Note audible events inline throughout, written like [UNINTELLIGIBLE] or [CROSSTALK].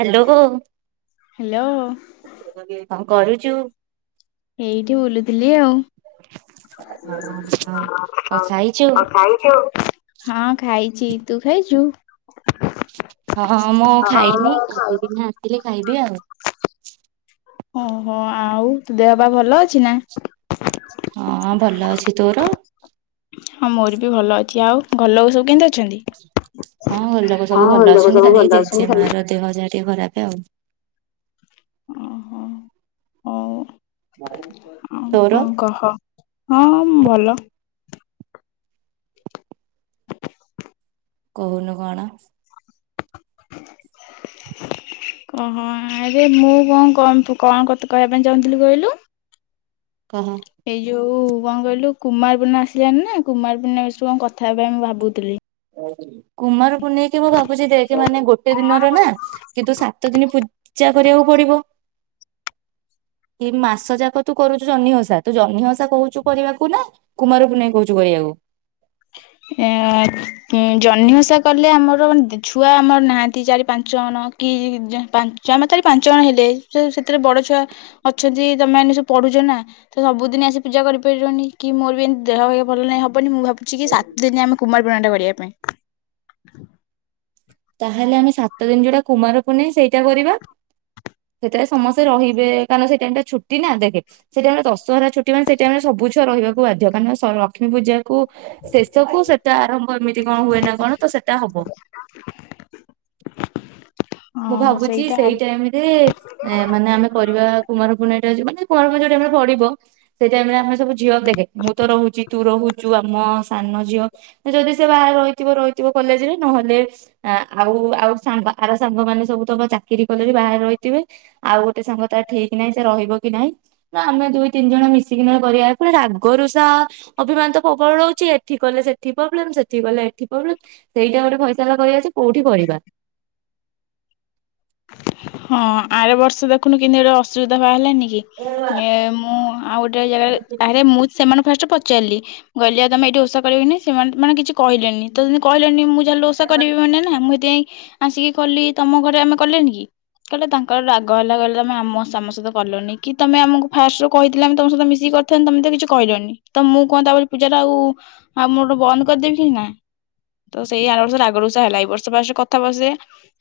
Hello. Hello କଣ କରୁଚୁ? ଏଇଠି ବୁଲୁଥିଲି ଆଉ। ହଁ ଖାଇଛୁ ହଁ ଖାଇଚି। ତୁ ଖାଇଚୁ? ହଁ ମୁଁ ହଁ ମୁଁ ଖାଇନି। ଖାଇଛି। ଗାଧେଇକିନି ଆସିଲେ ଖାଇବି ଆଉ। ଓହୋ। ଆଉ ଦେହ ପା ଭଲ ଅଛି ନା? ହଁ ଭଲ ଅଛି। ତୋର? ହଁ ମୋର ବି ଭଲ ଅ ଆଉ ଘଲ ଲୋକ ସବୁ କେନ୍ତି ଅଛନ୍ତି? ହଁ ଘର ଲୋକ ସବୁ ଭଲ ଅଛନ୍ତି ଖାଲି ଏଇ ଜେଜେମା ର ଦେହ ଯାହା ଟିକେ ଖରାପେ ଆଉ। ଓହୋ। ହଉ ଆଉ ତୋର? କଣ କହ। ହଁ ମୁଁ ଭଲ। କହୁନୁ କଣ? ଓହୋ ଆରେ ମୁଁ କଣ କ କଣ କଥା କହିବା ପାଇଁ ଚାହୁଁଥିଲି କହିଲୁ? କହ। ଏଇ ଯୋଉ କଣ କହିଲୁ କୁମାରପୂର୍ଣ୍ଣା ଆସିଲାନି ନା କୁମାରପୂର୍ଣ୍ଣାେ ବିଷୟରେ କଣ କଥା ହେବା ପାଇଁ ମୁଁ ଭାବୁଥିଲି। କୁମାରପୂର୍ଣ୍ଣେଇକି ମୁଁ ଭାବୁଛି ଦେଖ ମାନେ ଗୋଟେ ଦିନରେ ନା କିନ୍ତୁ ସାତ ଦିନ ପୂଜା କରିବାକୁ ପଡିବ। ଏ ମାସ ଯାକ ତୁ କରୁଛୁ ଜହ୍ନିଓସା ତୁ ଜହ୍ନିଓସା କହୁଛୁ କରିବାକୁ ନା କୁମାରପୂର୍ଣ୍ଣେଇ କହୁଛୁ କରିଆକୁ। ଏ ଜହ୍ନି ଓଷା କଲେ ଆମର ଦି ଛୁଆ ଆମର ନାହାନ୍ତି ଚାରି ପାଞ୍ଚ ଜଣ କି ଆମ ଚାରି ପାଞ୍ଚ ଜଣ ହେଲେ ସେ ସେଥିରେ ବଡ଼ ଛୁଆ ଅଛନ୍ତି ତମେ ମାନେ ସବୁ ପଢୁଛ ନା। ତ ସବୁଦିନ ଆସି ପୂଜା କରିପାରିବନି କି ମୋର ବି ଏମତି ଦେହ ଭଲ ନାହିଁ ହବନି ମୁଁ ଭାବ ଚିକି ସାତ ଦିନ ଆମେ କୁମାର ପୂର୍ଣ୍ଣିମା ଟା କରିବା ପାଇଁ। ତାହେଲେ ଆମେ ସାତ ଦିନ ଯୋଉଟା କୁମାର ପୁନେଇ ସେଇଟା କରିବା। ସେତେବେଳେ ସମସ୍ତେ ରହିବେ କାରଣ ସେଇ ଟାଇମ ଟା ଛୁଟି ନା ଦେଖେ। ସେଠି ଆମ ଦଶହରା ଛୁଟି ମାନେ ସେଠି ଆମେ ସବୁଛୁଆ ରହିବାକୁ ବାଧ୍ୟ କାରଣ ଲକ୍ଷ୍ମୀ ପୂଜା। କୁ ଶେଷ କୁ ସେଟା ଆରମ୍ଭ ଏମିତି କଣ ହୁଏ ନା କଣ ତ ସେଟା ହବ। ମୁଁ ହଁ ଭାବୁଛି ସେଇଟା ସେଇ ହବ ଟାଇମ ରେ ଏ ମାନେ ଆମେ କରିବା କୁମାରପୂନେଇ ଏଟା ଯେ ମାନେ କୁମାରପୁନେଇ ଯୋଉ ଟାଇମ ରେ ପଡିବ। ସେଇ ଟାଇମରେ ଆମେ ସବୁ ଝିଅ ଦେଖେ ମୁଁ ତ ରହୁଛିି ତୁ ରହୁଛୁ ଆମ ସାନ ଝିଅ ଯଦି ସେ ବାହାରେ ରହିଥିବ ରହିଥିବ କଲେଜରେ ନହେଲେ ଆ ଆଉ ଆଉ ସାଙ୍ଗ ଆର ସାଙ୍ଗମାନେ ସବୁ ତମ ଚାକିରି କଲେ ବି ବାହାରେ ରହି ଥିବେ ଆଉ ଗୋଟେ ସାଙ୍ଗ ତା ଠିକ ନାହିଁ ସେ ରହିବ କି ନାହିଁ। ନା ଆମେ ଦୁଇ ତିନି ଜଣ ମିଶିକି ନା କରିବା ପୁଣି ରାଗରୁଷା ଅଭିମାନ ତ ପ୍ରବଳ ରହୁଛି ଏଠି କଲେ ସେଠି ପ୍ରୋବ୍ଲେମ ସେଠି କଲେ ଏଠି ପ୍ରୋବ୍ଲେମ। ସେଇଟା ଗୋଟେ ଫଇସଲା କରିବା ଯେ କୋଉଠି କରିବା। ହଁ ଆର ବର୍ଷ ଦେଖୁନୁ କେମନ୍ତି ଗୋଟେ ଅସୁବିଧା ବାହାରିଲାନି କି। ଏ ମୁଁ ଆଉ ଗୋଟେ ଜାଗାରେ ଆରେ ମୁଁ ସେମାନେ ଫାଷ୍ଟ ପଚାରିଲି ମୁଁ କହିଲି ଆଉ ତମେ ଏଇଠି ଓଷା କରିବି ନି ନାଇ ସେ ମାନେ କିଛି କହିଲେନି। ତ ଯଦି କହିଲେନି ମୁଁ ଯାହା ଓଷା କରିବି ମାନେ ନା ମୁଁ ସେଥିପାଇଁ ଆସିକି କଲି ତମ ଘରେ ଆମେ କଲେନି କି। କହିଲେ ତାଙ୍କର ରାଗ ହେଲା କହିଲେ ତମେ ଆମ ସହିତ କଲୁନି କି ତମେ ଆମକୁ ଫାଷ୍ଟ ରୁ କହିଥିଲେ ଆମେ ତମ ସହିତ ମିଶିକି କର ଥାନ୍ତୁ ତମେ ତ କିଛି କହିଲନି ତ ମୁଁ କଣ ତା ବୋଲି ପୂଜା ଟା ଆଉ ଆଉ ମୁଁ ମୋର ବନ୍ଦ କରିଦେବି କି ନା। ତ ସେଇ ଆର ବର୍ଷରେ ରାଗ ରୁଷା ହେଲା ଏଇ ବର୍ଷ ଫାର୍ଷ୍ଟ କଥା ବସେଇଆ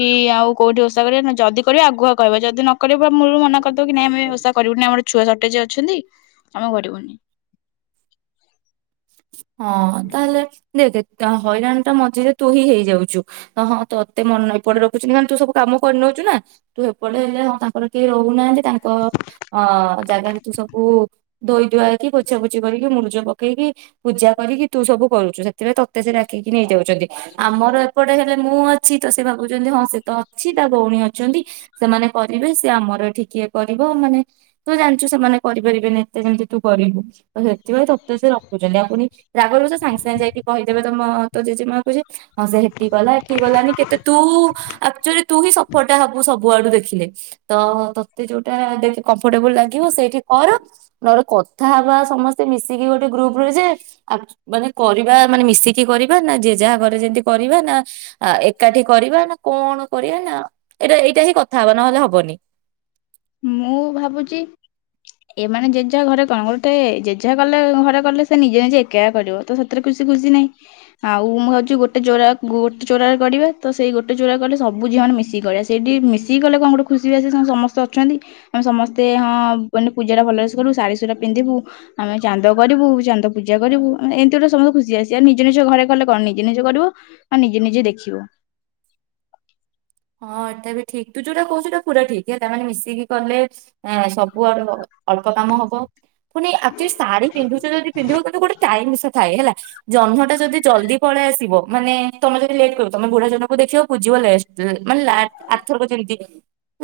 କି ଆଉ କଉଠି ଓଷା କରିବା ଯଦି କରିବ ଆଗୁଆ କହିବ ଯଦି ନ କରିବ ମୂଳ ରୁ ମନା କରିଦବ କି ନାଇ ଆମେ ଓଷା କରିବୁନି ଆମର ଛୁଆ ସଟେଜ ଅଛନ୍ତି ଆମେ କରିବୁନି। ହଁ ତାହେଲେ ଦେଖ ହଇରାଣ ଟା ମଝିରେ ତୁହି ହେଇଯାଉଛୁ। ହଁ ତୋତେ ମନ ନାହିଁ ଏପଡେ ରଖୁଛନ୍ତିି ମାନେ ତୁ ସବୁ କାମ କରିନେଉଛୁ ନା। ତୁ ଏପଟେ ହେଲେ ହଁ ତାଙ୍କର କେହି ରହୁନାହାନ୍ତି ତାଙ୍କ ଅ ଜାଗାରେ ତୁ ସବୁ ଧୋଇ ଧୁଆ ହେଇକି ପୋଛା ପୋଛି କରିକି ମୁରୁଜ ପକେଇକି ପୂଜା କରିକି ତୁ ସବୁ କରୁଛୁ ସେଥିପାଇଁ ତତେ ସେ ଡାକିକି ନେଇଯାଉଛନ୍ତି ଆମର ଏପଟେ ହେଲେ ମୁଁ ଅଛି ତ ସେ ଭାବୁଛନ୍ତି ହଁ ସେ ତ ଅଛି ତା ଭଉଣୀ ଅଛନ୍ତି ସେମାନେ କରିବେ। ସେ ଆମର ଏଠି ଇଏ କରିବ ମାନେ ତୁ ଜାଣିଛୁ ସେମାନେ କରିପାରିବେନି ଏତେ ଯେମିତି ତୁ କରିବୁ। ସେଥିପାଇଁ ତତେ ସେ ରଖୁଛନ୍ତି ଆଉ ପୁଣି ରାଗ ରୁଷା ସାଙ୍ଗେ ସାଙ୍ଗେ ଯାଇକି କହିଦେବେ ତମ ତୋ ଜେ ଜେମା କୁ ଯାଇ ହଁ ସେ ସେଠି କଲା ଏଠି କଲାନି କେତେ ତୁ ଆକଚୁଆଲି ତୁ ହିଁ ସଫରଟା ହବୁ ସବୁଆଡୁ ଦେଖିଲେ ତ ତତେ ଯୋଉଟା ଦେଖେ କମ୍ଫର୍ଟେବୁଲ ଲାଗିବ ସେଇଠି କର। ନହେଲେ କଥା ହେବା ସମସ୍ତେ ମିଶିକି ଗୋଟେ ଗ୍ରୁପ ଯେ ଆ ମାନେ କରିବା ମାନେ ମିଶିକି କରିବା ନା ଯିଏ ଯାହା କରେ ଯେମିତି କରିବା ନା। ଆ ଏକାଠି କରିବା ନା କଣ କରିବା ନା ଏଇଟା ଏଇଟା ହିଁ କଥା ହବା ନହେଲେ ହବନି। ମୁଁ ଭାବୁଛି। ଏମାନେ ଜେ ଜାହା ଘରେ କଣ ଗୋଟେ ଜେ ଜାହା କଲେ ଘରେ କଲେ ସେ ନିଜେ ନିଜେ ଏକା କରିବ। ତ ସେଥିରେ ଖୁସି ନାଇଁ। ଆଉ ମୁଁ ଭାବଛି ଗୋଟେ ଚଉରା ଗୋଟେ ଚଉରାରେ କରିବା ତ ସେଇ ଗୋଟେ ଚଉରା କଲେ ସବୁ ଝିଅ ମାନେ ମିଶିକି କରିବା ସେ ସେଇଠି ମିଶିକି ଗଲେ କଣ ଗୋଟେ ଖୁସି ବାସି ସମସ୍ତ ଛନ୍ତି ଆମେ ସମସ୍ତେ ହଁ ମାନେ ପୂଜାଟା ଭଲ ସରୁ କଲୁ ଶାଢୀ ସୁଢା ପିନ୍ଧିବୁ। ଆମେ ଚାନ୍ଦ କରିବୁ ଚାନ୍ଦ ପୂଜା କରିବୁ ଏମିତି ଗୁଟେ ସମସ୍ତେ ଖୁସି ଆସି ଆଉ ନିଜ ନିଜ ଘରେ କଲେ କଣ ନିଜ ନିଜ କରିବୁ? ଆ ନିଜେ ନିଜେ ଦେଖିବ। ହଁ ଏଟା ବି ଠିକ ତୁ ଯୋଉଟା କହୁଛୁ ଏଟା ପୁରା ଠିକ୍ ହେଲ ତା ମାନେ ମିଶିକି କଲେ। ଆ ସବୁ ଆଡୁ ଅଳ୍ପ କାମ ହବ। ପୁଣି ଆ ଷାଢୀ ପିନ୍ଧୁଚୁ ଯଦି ଯିଏ ପିନ୍ଧିବ କିନ୍ତୁ ଗୋଟେ ଟାଇମ ଷ ଥାଏ ହେଲା। ଜହ୍ନଟା ଯଦି ଜଲଦି ପଳେଇ ଆସିବ ମାନେ ତମେ ଯଦି ଲେଟ୍ କରିବ ତମେ ବୁଢା ଜଣଙ୍କୁ ଦେଖିବ ପୂଜିବ ଲେଟ। ମାନେ ଲା ଆରଥରକ ଯେମିତି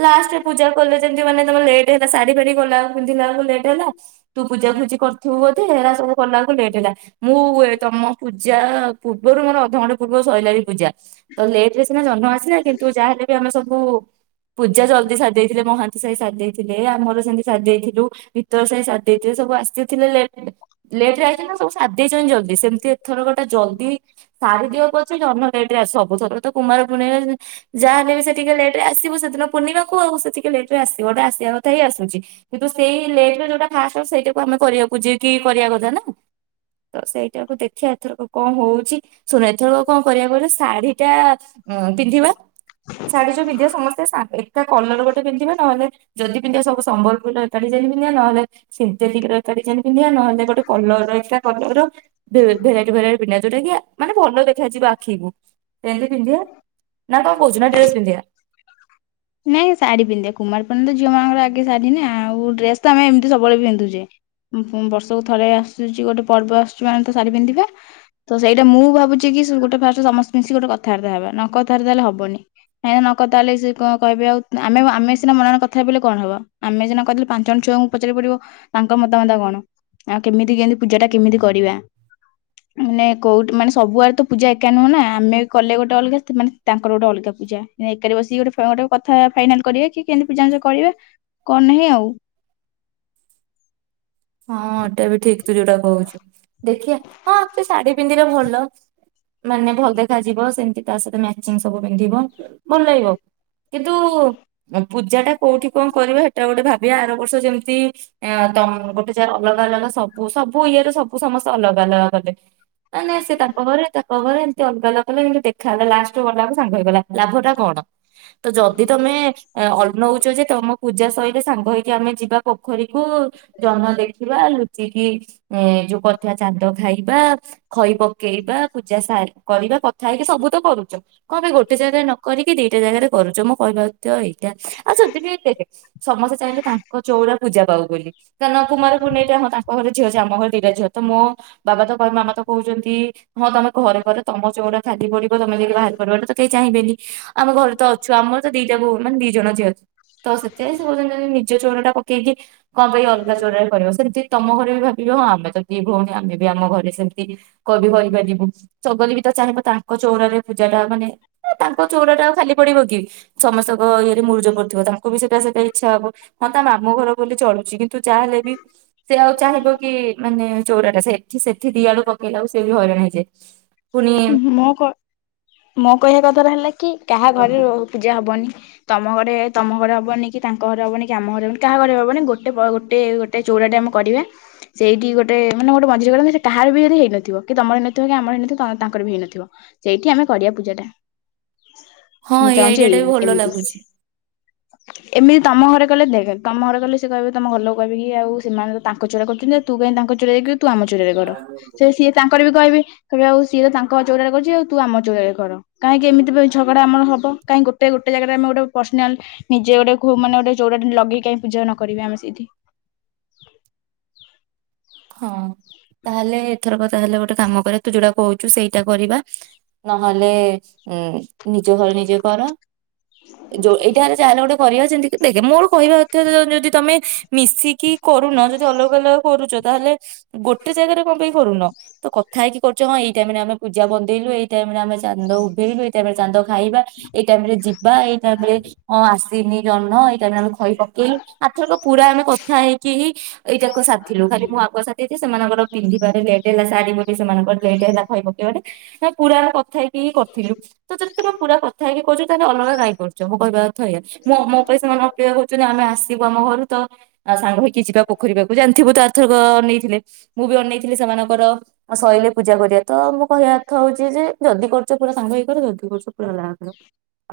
ଲାଷ୍ଟ ପୂଜା କଲେ ଯେମିତି ମାନେ ତମେ ଲେଟ୍ ହେଲା ଶାଢୀ ଫାଢୀ ଗଲା ପିନ୍ଧିଲା ବେଳକୁ ଲେଟ୍ ହେଲା। ତୁ ପୂଜା ଭୁଜି କରୁଥିବୁ ବୋଧେ ହେରା ସବୁ କଲାକୁ ଲେଟ୍ ହେଲା। ମୁଁ ଉଏ ତମ ପୂଜା ପୂର୍ବରୁ ମୋର ଅଧଘଣ୍ଟେ ପୂର୍ବରୁ ସଇଲାଇଁ ପୂଜା। ତ ଲେଟରେ ସିନା ଜହ୍ନ ଆସେ। ତାହେଲେ ବି ଆମେ ସବୁ ପୂଜା ଜଲ୍ଦି ସାରିଦେଇଥିଲେ ମହାନ୍ତି ସାହି ସାଧ ଦେଇ ଥିଲେ ଆମର ସେମିତି ସାରି ଦେଇଥିଲୁ ଭିତର ସାହି ସାରି ଦେଇଥିଲେ ସବୁ ଆସିଥିଲେ ଲେ ଲେଟରେ ଆଇଥିଲା ସବୁ ସାରି ଦେଇଛନ୍ତି ଜଲଦି ସେମିତି ଏଥରକଟା ଜଲ୍ଦି ସାରିଦିଅ ପଛେ ଜହ୍ନ ଲେଟରେ ଆ ସବୁ ଥର ତ କୁମାର ପୂର୍ଣିମା ଯାହା ହେଲେ ବି ସେ ଟିକେ ଲେଟ ରେ ଆସିବ ସେଦିନ ପୂର୍ଣ୍ଣିମାକୁ ଆଉ ସେ ଟିକେ ଲେଟ ରେ ଆସିବ ଆସିବା କଥା ହିଁ ଆସୁଚି କିନ୍ତୁ ସେଇ ଲେଟରେ ଯୋଉଟା ଫାଷ୍ଟ ସେଇଟାକୁ ଆମେ କରିବାକୁ ଯି କି କରିବା କଥା ନା ତ ସେଇଟାକୁ ଦେଖିବା ଏଥରକ କଣ ହଉଚି ଶୁଣ ଏଥରକ କଣ କରିବା କହିଲ ଶାଢୀ ଟା ହଁ ପିନ୍ଧିବା ହଁ। ଶାଢୀ ଯୋଉ ପିନ୍ଧିବା ସମସ୍ତେ ଶା ଏକା କଲର ଗୋଟେ ପିନ୍ଧିବା ନହେଲେ ଯଦି ପିନ୍ଧିବା ସବୁ ସମ୍ୱଲପୁରୀ ଏକାଠି ଶାଢୀ ପିନ୍ଧିବା ନହେଲେ ସିନ୍ଥେଟିକର ଏକ ଡିଜାଇନ୍ ପିନ୍ଧିବା ନହେଲେ ଗୋଟେ କଲର ଏକା କଲର ଭେରାଇଟି ଭେରାଇଟି ପିନ୍ଧିବା ଯୋଉଟାକି ମାନେ ଭଲ ଦେଖାଯିବ ଆଖିକୁ ସେମିତି ପିନ୍ଧିବା। ନା କଣ କହୁଚୁ ନା ଡ୍ରେସ୍ ପିନ୍ଧିବା? ନାଇଁ ଶାଢୀ ପିନ୍ଧିବା କୁମାର ପୂର୍ଣ୍ଣମି ତ ଝିଅମାନଙ୍କ ଆଗେ ଶାଢୀ ନା ଆଉ ଡ୍ରେସ୍ ତ ଆମେ ଏମିତି ସବୁବେଳେ ପିନ୍ଧୁଚେ। ବର୍ଷକୁ ଥରେ ଆସୁଚି ଗୋଟେ ପର୍ବ ଆସୁଚି ମାନେ ତ ଶାଢୀ ପିନ୍ଧିବା। ତ ସେଇଟା ମୁଁ ଭାବୁଚି କି ଗୋଟେ ଫାଷ୍ଟ ସମସ୍ତେ ମିଶି ଗୋଟେ କଥାବାର୍ତ୍ତା ହେବା ନ କଥାବାର୍ତ୍ତା ହେଲେ ହବନି। ହେ ନକଥା ହେଲେ ଯେ କଣ କହିବେ ଆଉ ଆମେ-ଆମେ ସିନା ମନରେ କଥା ହେଇପଇଲେ କଣ ହବା। ଆମେ ସିନା କହିଦେଲେ ପାଞ୍ଚ ଜଣ ଛୁଆଙ୍କୁ ପଚାରି ପଡିବ? ତାଙ୍କ ମତାମତ କଣ ଆଉ କେମିତି-କେମିତି ପୂଜାଟା କେମିତି କରିବା? ମାନେ କେଉଁଠି, ମାନେ ସବୁ ଆଡେ ତ ପୂଜା ଏକା ନୁହେଁ ନା। ଆମେ କଲେ ଗୋଟେ ଅଲଗା। ସେମାନେ ତାଙ୍କର ଗୋଟେ ଅଲଗା ପୂଜା? ଏକାରି ବସିକି ଗୋଟେ ଛୁଆ ଗୋଟେ କଥା ଫାଇନାଲ କରେ କି। କେମିତି ପୂଜା ଅଞ୍ଜଲି କରିବେ କଣ ନାହିଁ ଆଉ। ହଁ, ଏଟା ବି ଠିକ ତୁ ଯୋଉଟା କହୁଛୁ। ଦେଖିଆ ହଁ ତୁ ଶାଢୀ ପିନ୍ଧିଲେ ଭଲ। ମାନେ ଭଲ ଦେଖାଯିବ। ସେମିତି ତା ସହିତ ମ୍ୟାଚିଙ୍ଗ ସବୁ ପିନ୍ଧିବ। ଭଲ ଲାଗିବ। କିନ୍ତୁ ପୂଜା ଟା କୋଉଠି କଣ କରିବା ହେଟା ଗୋଟେ ଭାବିବା। ଆର ବର୍ଷ ଯେମିତି ଆ ତମ ଗୋଟେ ଯା ଅଲଗା-ଅଲଗା ସବୁ-ସବୁ ଇଏରେ ସବୁ ସମସ୍ତେ ଅଲଗା-ଅଲଗା କଲେ। ନାଇଁ-ନାଇଁ ସେ ତାଙ୍କ ଘରେ ତା କବରେ ଏମତି ଅଲଗା ଅଲଗା କଲେ ଏମିତି ଦେଖାଗଲା ଲାଷ୍ଟକୁ ଗଲାକୁ ସାଙ୍ଗ ହେଇଗଲା। ଲାଭ ଟା କଣ? ତ ଯଦି ତମେ ଅଲନୌଛ ଯେ ତମ ପୂଜା ସଇଲେ ସାଙ୍ଗ ହେଇ ଆମେ ଯିବା ପୋଖରୀକୁ ଯହ୍ନ ଦେ ରଖିବା ଲୁଚିକି। ଏ ଯୋଉ କରିଥିବା ଚାନ୍ଦ ଖାଇବା। ଖଇ ପକେଇବା, ପୂଜା ସରୀ କରିବା କଥା ହେଇକି ସବୁ ତ କରୁଛ। କଣ ପାଇଁ ଗୋଟେ ଜାଗାରେ ନ କରିକି ଦିଟା ଜାଗାରେ କରଛ। ମୁଁ କହିବା ତ ଏଇଟା ଆଉ ଯଦି ବି ଦେଖେ ସମସ୍ତେ ଚାହିଁଲେ ତାଙ୍କ ଚଉରା ପୂଜା ପାଉ ବୋଲି କାରଣ କୁମାରୁ ହଁ ତାଙ୍କ ଘରେ ଝିଅ ଅଛି ଆମ ଘରେ ଦିିଟା ଝିଅ ତ ମୋ ବାବା ତ ମାମା ତ କହୁଛନ୍ତି ହଁ ତମେ ଘରେ କର ତମର ଚଉରା ଖାଲି ପଡିବ ତମେ ଯଦି ବାହାରେ କରିବ ଏଇଟା ତ କେହିଚାହିଁବେନି। ଆମ ଘରେ ତ ଅଛୁ ଆମର ତ ଦିଟା ବୋଉ ମାନେ ଦି ଜଣ ଝିଅ ଅଛି ତ ସେତେଳେ ସେ କହୁଛନ୍ତି ନାଇ ନିଜ ନିଜ ଚଉରା ଟା ପକେଇକି କଁ ପାଇଁ ଇ ଅଲଗା ଚଉରାରେ କରିବ? ସେମିତି ତମ ଘରେ ବି ଭାବିବେ ଆମେ ତ ଦି ଭଉଣୀ ଆମେ ବି ଆମ ଘରେ ସେମିତି କବି କରିପାରିବୁ ଚଗଲି ବି ତ ଚାହିଁବ ତାଙ୍କ ଚଉରରେ ପୂଜା ଟା ମାନେ ଏଁ ତାଙ୍କ ଚଉର ଟା ଆଉ ଖାଲି ପଡିବ କି ସମସ୍ତଙ୍କ ଇଏରେ ମୁରୁଜ ପଡିଥିବ ତାଙ୍କୁ ବି ସେଇଟା ସେଇଟା ଇଚ୍ଛା ହବ। ହଁ ତା ମାମୁଁ ଘର ବୋଲି ଚଳୁଚି କିନ୍ତୁ ଯାହାହେଲେ ବି ସେ ଆଉ ଚାହିଁବ କି ମାନେ ଚଉରାଟା ସେଠି ସେଠି ଦିଆଡୁ ପକେଇଲା କୁ ସେ ବି ହଇରାଣ ହେଇଯିବେ। ମୋ କ ମୋ କହିବା କଥାଟା ହେଲା କି କାହା ଘରେ ର ପୂଜା ହବନି। ତମ ଘରେ ତମ ଘରେ ହବନି କି ତାଙ୍କ ଘରେ ହବନି କି ଆମ ଘରେ ହେବନି କାହା ଘରେ ହବନି ଗୋଟେ ପରେ ଗୋଟେ ଏ ଚଉରାଟେ ଆମେ କରିବା। ସେଇଠି ଗୋଟେ ମାନେ ଗୋଟେ ମଝିରେ କରନ୍ତେ ସେ କାହାର ବି ଯଦି ହେଇନଥିବ କି ତମ ହେଇନଥିବ କି ଆମର ହେଇନଥିବ। ତାଙ୍କର ବି ହେଇନଥିବ ସେଇଠି ଆମେ କରିବା ପୂଜାଟା। ହଁ ମୁଁ ଏଇ ଚାହୁଁଛି ଆଇଡିଆ ଟା ବି ଭଲ ଏମିତି। ଲାଗୁଛି। ଏମିତି ତମ ଘରେ କଲେ ଦେଖ୍ ତମ ଘରେ କଲେ ସେ କହିବେ ତମ ଘରଲୋକେ କହିବେକି ଆଉ ସେମାନେ ତାଙ୍କ ଚୋରା କରୁଛନ୍ତି ଆଉ, ତୁ କାଇଁ ତାଙ୍କ ଚୋରାରେ କରିବୁ ତୁ ଆମ ଚୋରାରେ କର। ସେ ସିଏ ତାଙ୍କର ବି କହିବେ ଆଉ ସିଏ ତ ତାଙ୍କ ଚଉରାରେ କରିଛି ଆଉ ତୁ ଆମ ଚଉରା ରେ କର କାହିଁକି ଏମିତି ଝଗଡା ଆମର ହବ। କାଇଁ ଗୋଟେ ଗୋଟେ ଜାଗାରେ ଆମେ ଗୋଟେ ପର୍ଶିନାଲ ନିଜେ ଗୋଟେ ଖୁବ୍ ମାନ ଗୋଟେ ଚଉଁରାଟେ ଲଗେଇ କାଇଁ ପୂଜା ନ କରିବା ଆମେ ସେଇଠି। ହଁ ତାହେଲେ ଏଥର କ ତାହେଲେ ଗୋଟେ କାମ କରିବା ତୁ ଯୋଉଟା କହୁଛୁ ସେଇଟା କରିବା। ନହେଲେ ଇଁ ନିଜ ଘରେ ନିଜେ କର। ଯୁ ଏଇଟା ହେଲେ ଯାହାହେଲେ ଗୋଟେ କରିିବା ଯେମିତି ଦେଖେ ମୋର କହିବା କଥା ଯଦି ତମେ ମିଶିକି କରୁନ ଯଦି ଅଲଗା ଅଲଗା କରୁଚ ତାହେଲେ ଗୋଟେ ଜାଗାରେ କଣ ପାଇଁ କରୁନ? ତ କଥା ହେଇକି କରୁଛ କଣ ଏଇ ଟାଇମ୍ ରେ ଆମେ ପୂଜା ବନ୍ଦେଇଲୁ ଏଇ ଟାଇମ୍ ରେ ଆମେ ଚାନ୍ଦ ଉଭେଇଲୁ ଏଇ ଟାଇମ ରେ ଚାନ୍ଦ ଖାଇବା ଏଇ ଟାଇମ୍ ରେ ଯିବା ଏଇ ଟାଇମ୍ ରେ ହଁ ଆସି ତିନି ଜହ୍ନ ଏଇ ଟାଇମ୍ ରେ ଆମେ ଖଇ ପକେଇଲୁ ଆରଥରକ ପୁରା ଆମେ କଥା ହେଇକି ହି ଏଇ ତାଙ୍କ ସାଥିଲୁ ଖାଲି ମୁଁ ଆଗୁଆ ସାଥିଛି ସେମାନଙ୍କର ପିନ୍ଧିବାରେ ଲେଟ୍ ହେଲା ଶାଢୀବୋଲି ସେ ସେମାନଙ୍କର ଲେଟ୍ ହେଲା ଖଇ ପକେଇବାରେ ନା ପୁରା ଆମେ କଥା ହେଇକି ହିଁ କରିଥିଲୁ। ତ ଚରିତର ପୁରା କଥା ହେଇକି କହୁଚ ତାହେଲେ ଅଲଗା କାଇଁ କରୁଚ ମୋ କହିବା ଅର୍ଥ ଏୟା। ମୋ ମୋ [UNINTELLIGIBLE] ଅପେକ୍ଷା କରିଚନ୍ତି ଆମେ ଆସ୍ [UNINTELLIGIBLE] ଆମ ଘରୁ ତ ଆ ସାଙ୍ଗ ହେଇକି ଯିବା ପୋଖରି ପାଖକୁ ଜାଣିଥିବୁ ତ ଆରଥରକ ନେଇଥିଲେ। ମୁଁ ବି ଅନେଇଥିଲି ସେମାନକର ଆ ଶଇଲେ ପୂଜା କରିବା ତ ମୁଁ କହିବା ଅର୍ଥ ହଉଚି ଯେ ଯଦି କରୁଚ ପୁରା ସାଙ୍ଗ ହେଇକି କର ଯଦି କରୁଚ ପୁରା ଲା ତୁ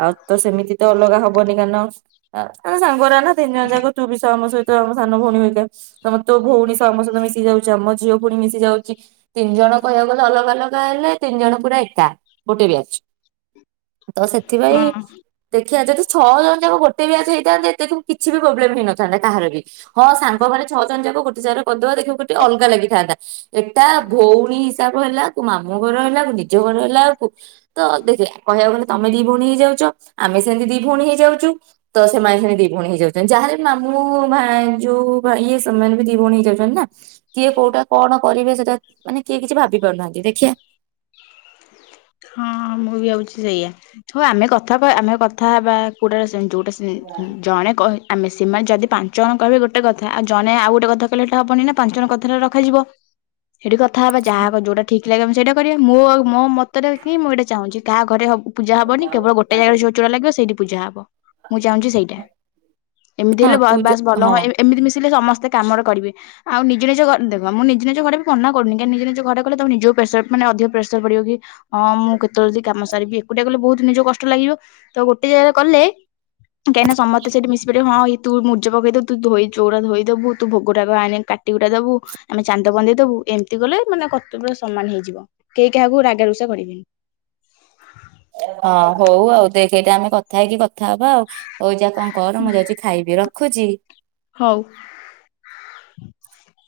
ଆଉ ତ ସେମିତି ତ ଅଲଗା ହବନି କାରନ ଆ ଆ ସାଙ୍ଗରା ନା ତିନି ଜଣ ଯାକ ତୁ ବି ସ ଆମ ସଇ ତ ଆମ ସାନ ଭଉଣୀ ମେଘା ସି ତମ ତୋ ଭଉଣୀ ସ ଆମ ସହିତ ମିଶି ଯାଉଚି ଆମ ଝିଅ ପୁଣି ମିଶି ଯାଉଚି ତିନି ଜଣ କହିଆକୁ ଗଲେ ଅଲଗା ଅଲଗା ହେଲେ ତିନି ଜଣ ପୁରା ଏକା। ଗୋଟେ ବ୍ୟାଚ୍ ତ ସେଥିପାଇଁ ହଁ ଦେଖିଆ ଯଦି ଛଅ ଜଣ ଯାକ ଗୋଟେ ବ୍ୟାଚ ହେଇଥାନ୍ତେ ଦେଖିବୁ କିଛି ବି ପ୍ରୋବ୍ଲେମ ହେଇନଥାନ୍ତା କାହାର ବି। ହଁ ସାଙ୍ଗମାନେ ଛଅ ଜଣ ଯାକ ଗୋଟେ ଜାରେ ପଦୁଆ [UNINTELLIGIBLE] ପତି ଅଲଗା ଲାଗିଥାନ୍ତା ଏଟା ଭଉଣୀ ହିସାବ ହେଲା ତୁ ମା ମୋ ଘର ହେଲା ବୁ ନିଜ ଘର ହେଲା ବୁ ତ ଦେଖେ କହିଆଉ ଗଲେ ତମେ ଦି ଭଉଣୀ ହେଇଯାଉଚ ଆମେ ସେମିତି ଦି ଭଉଣୀ ହେଇଯାଉଚୁ ତ ସେମାନେ ସେମିତି ଦି ଭଉଣୀ ହେଇଯାଉ ଦେନ୍ ଯାହା ହେଲେବି ମାମୁଁ ଭା ଯୋଉ ଭାଇ ସେମାନେ ବି ଦି ଭଉଣୀ ହେଇ ଯାଉଚନି ନା କିଏ କୋଉଟା କଣ କରିବେ ସେଟା ମାନେ କିଏ କିଛି ଭାବି ପାରୁନାହାନ୍ତି ଦେଖିଆ। ହଁ ମୁଁ ବି ଆଉଚି ସେଇଆ ହଉ ଆମେ କଥା ହବା ଆମେ କଥା ହେବା କୋଉଟା ସେ ଯୋଉଟା ଉୁଁ ହୁଁ ଜଣେ କହି ଆମେ ସେମା ଯଦି ପାଞ୍ଚ ଅଣ କହିବେ ଗୋଟେ କଥା ଆଉ ଜଣେ ଆଉ ଗୋଟେ କଥା କହିଲେ ହେଟା ହବନି ନା ପାଞ୍ଚ ଜଣ କଥାଟା ରଖାଯିବ। ହେଠି କଥା ହେବା ଯାହା କ ଯୋଉଟା ଠିକ୍ ଲାଗିବ ସେଇଟା କରିବା ମୁଁ ଆଉ ମୋ ମ ତ ଟା ହିଁ ମୁଁ ଏଇଟା ଚାହୁଁଚି କାହା ଘରେ ପୂଜା ହବନି କେବଳ ଗୋଟେ ଜାଗାରେ ଯୋଉ ଚୁଡ଼ା ଲାଗିବ ସେଇଠି ପୂଜା ହବ। ମୁଁ ଚାହୁଁଚି ସେଇଟା ଏମିତି ହଁ ହେଲେ ବା ତୁ ଯୋ ବାସ୍ ଭଲ ହଁ ହଏ ଏମିତି ମିଶିଲେ ସମସ୍ତେ କାମରେ କରିବେ। ଆଉ ନିଜ ନିଜ ଘ ଦେଖ ମୁଁ ନିଜ ନିଜ ଘରେ ବି ମନା କରୁନି ନିଜ ନିଜ ଘରେ କଲେ ତମୁ ନିଜକୁ ପେସର ମାନେ ଅଧିକ ପ୍ରେସର ପଡିବ କି ଅଁ ମୁଁ କେତେ ଯଲ୍ଦି କାମ ସାରିବି ଏକୁଟିଆ ଗଲେ ବହୁତ ନିଜକୁ କଷ୍ଟ ଲାଗିବ ତ ଗୋଟେ ଜାଗାରେ କଲେ କେଇନା ସମତେ ସେଠି ମିଶି ପରିବେ ହଁ ତୁ ମୁର୍ଜ ପକେଇଦବୁ ଧୋଇ ଚୋଉରା ଧୋଇଦବୁ, ତୁ ଭୋଗଟାକୁ ଆଣି କାଟିିକୁଟା ଦବୁ ଆମେ ଚାନ୍ଦ ବନ୍ଦେଇ ଦବୁ ଏମିତି କଲେ ମାନେ କତବ୍ୟ ସମାନ ହେଇଯିବ କେହି କାହାକୁ ରାଗା ଋଷା କରିବେନି। ହଁ ହଉ ଆଉ ଦେଖେ ଏଇଟା ଆମେ କଥା ହେଇକି କଥା ହବା ଆଉ। ହଉ ଯା କଁ କର ମୁଁ ଯାଉଚି ଖାଇବି ରଖୁଚି। ହଉ।